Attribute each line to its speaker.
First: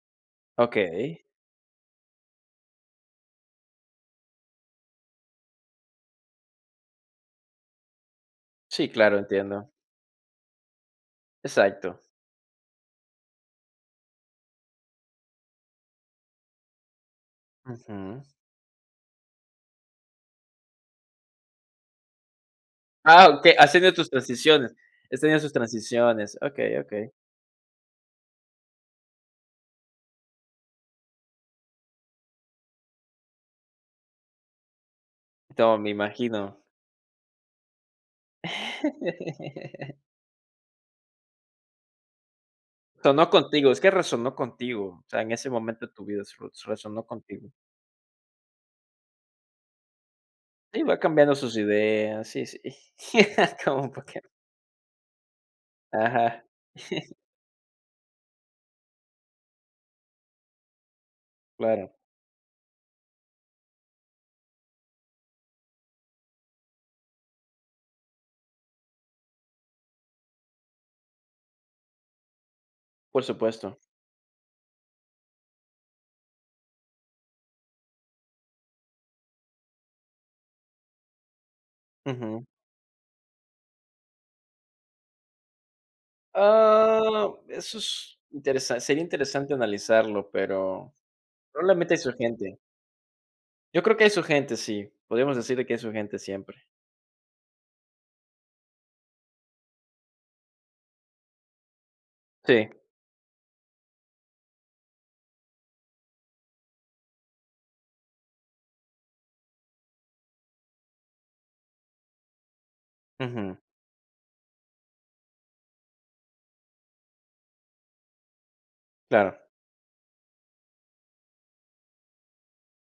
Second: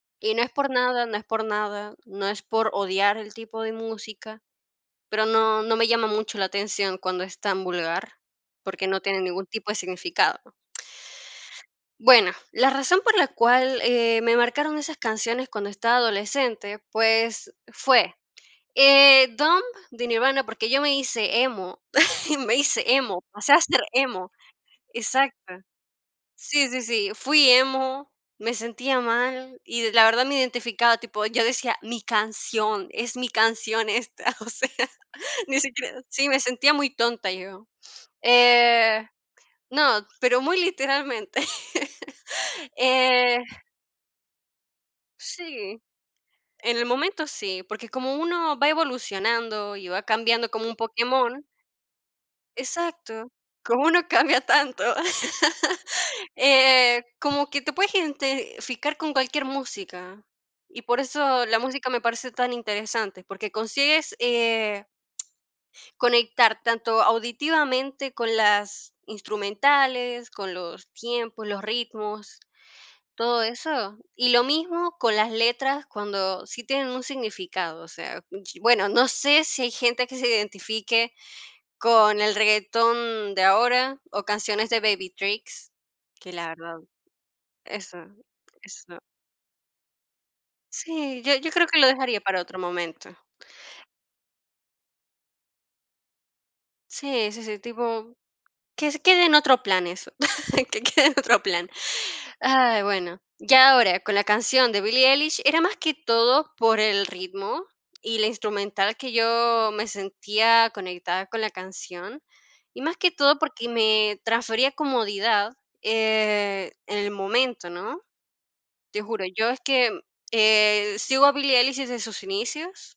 Speaker 1: Y no es por nada, no
Speaker 2: Okey.
Speaker 1: es por nada, no es por odiar el tipo de música, pero no, no me llama mucho la atención cuando es tan vulgar, porque
Speaker 2: Sí,
Speaker 1: no
Speaker 2: claro,
Speaker 1: tiene ningún tipo
Speaker 2: entiendo.
Speaker 1: de significado.
Speaker 2: Exacto.
Speaker 1: Bueno, la razón por la cual, eh, me marcaron esas canciones cuando estaba adolescente, pues fue,
Speaker 2: Ujú.
Speaker 1: eh, Dump de Nirvana, porque yo me hice emo, me hice emo,
Speaker 2: Ah,
Speaker 1: o
Speaker 2: okey,
Speaker 1: sea,
Speaker 2: has
Speaker 1: ser
Speaker 2: tenido tus
Speaker 1: emo
Speaker 2: transiciones, has tenido sus
Speaker 1: exacto.
Speaker 2: transiciones,
Speaker 1: Sí,
Speaker 2: okey,
Speaker 1: sí, sí,
Speaker 2: okey.
Speaker 1: fui emo, me sentía mal, y la verdad me identificaba, tipo, yo decía: "Mi canción. Es mi canción esta". O sea, ni
Speaker 2: To me
Speaker 1: siquiera sí, me
Speaker 2: imagino.
Speaker 1: sentía muy tonta, yo. Eh, no, pero muy literalmente.
Speaker 2: Sonó
Speaker 1: Eh
Speaker 2: contigo, es que resonó contigo, o sea, en ese
Speaker 1: Sí,
Speaker 2: momento de tu vida, sre
Speaker 1: en el
Speaker 2: resonó
Speaker 1: momento
Speaker 2: contigo.
Speaker 1: sí, porque como uno va evolucionando y va cambiando como un
Speaker 2: Sí, va cambiando
Speaker 1: Pokémon
Speaker 2: sus ideas. Sí, sí.
Speaker 1: exacto,
Speaker 2: Como
Speaker 1: como
Speaker 2: un
Speaker 1: uno
Speaker 2: Poké
Speaker 1: cambia tanto.
Speaker 2: Ajá.
Speaker 1: Eh, como que te puedes identificar con cualquier música, y por eso la música
Speaker 2: Claro.
Speaker 1: me parece tan interesante, porque consigues, eh conectar tanto auditivamente con las instrumentales, con los tiempos, los ritmos,
Speaker 2: Por
Speaker 1: todo
Speaker 2: supuesto.
Speaker 1: eso. Y lo mismo con las letras, cuando sí tienen un significado. O sea mm, chi bueno, no sé si hay gente que se identifique con el
Speaker 2: Ujú.
Speaker 1: reguetón de ahora o canciones de Baby Tricks, que la verdad
Speaker 2: Oh, eso
Speaker 1: eso,
Speaker 2: s interesa
Speaker 1: eso.
Speaker 2: sería interesante analizarlo, pero
Speaker 1: Sí, yo yo creo que lo
Speaker 2: probablemente hay su
Speaker 1: dejaría para otro
Speaker 2: gente.
Speaker 1: momento.
Speaker 2: Yo creo que hay su gente, sí. Podríamos decir de que hay su gente siempre.
Speaker 1: Sí, sí, sí, tipo, que se quede en otro plan eso, que quede en otro plan.
Speaker 2: Sí.
Speaker 1: Ay, bueno. Ya ahora, con la canción de Billie Eilish, era más que todo por el ritmo y la instrumental que yo me sentía conectada con la canción, y más que todo
Speaker 2: Ujú.
Speaker 1: porque me transfería comodidad, eh, en el momento, ¿no? Te juro,
Speaker 2: Claro.
Speaker 1: yo es que, eh, sigo a Billie Eilish desde sus inicios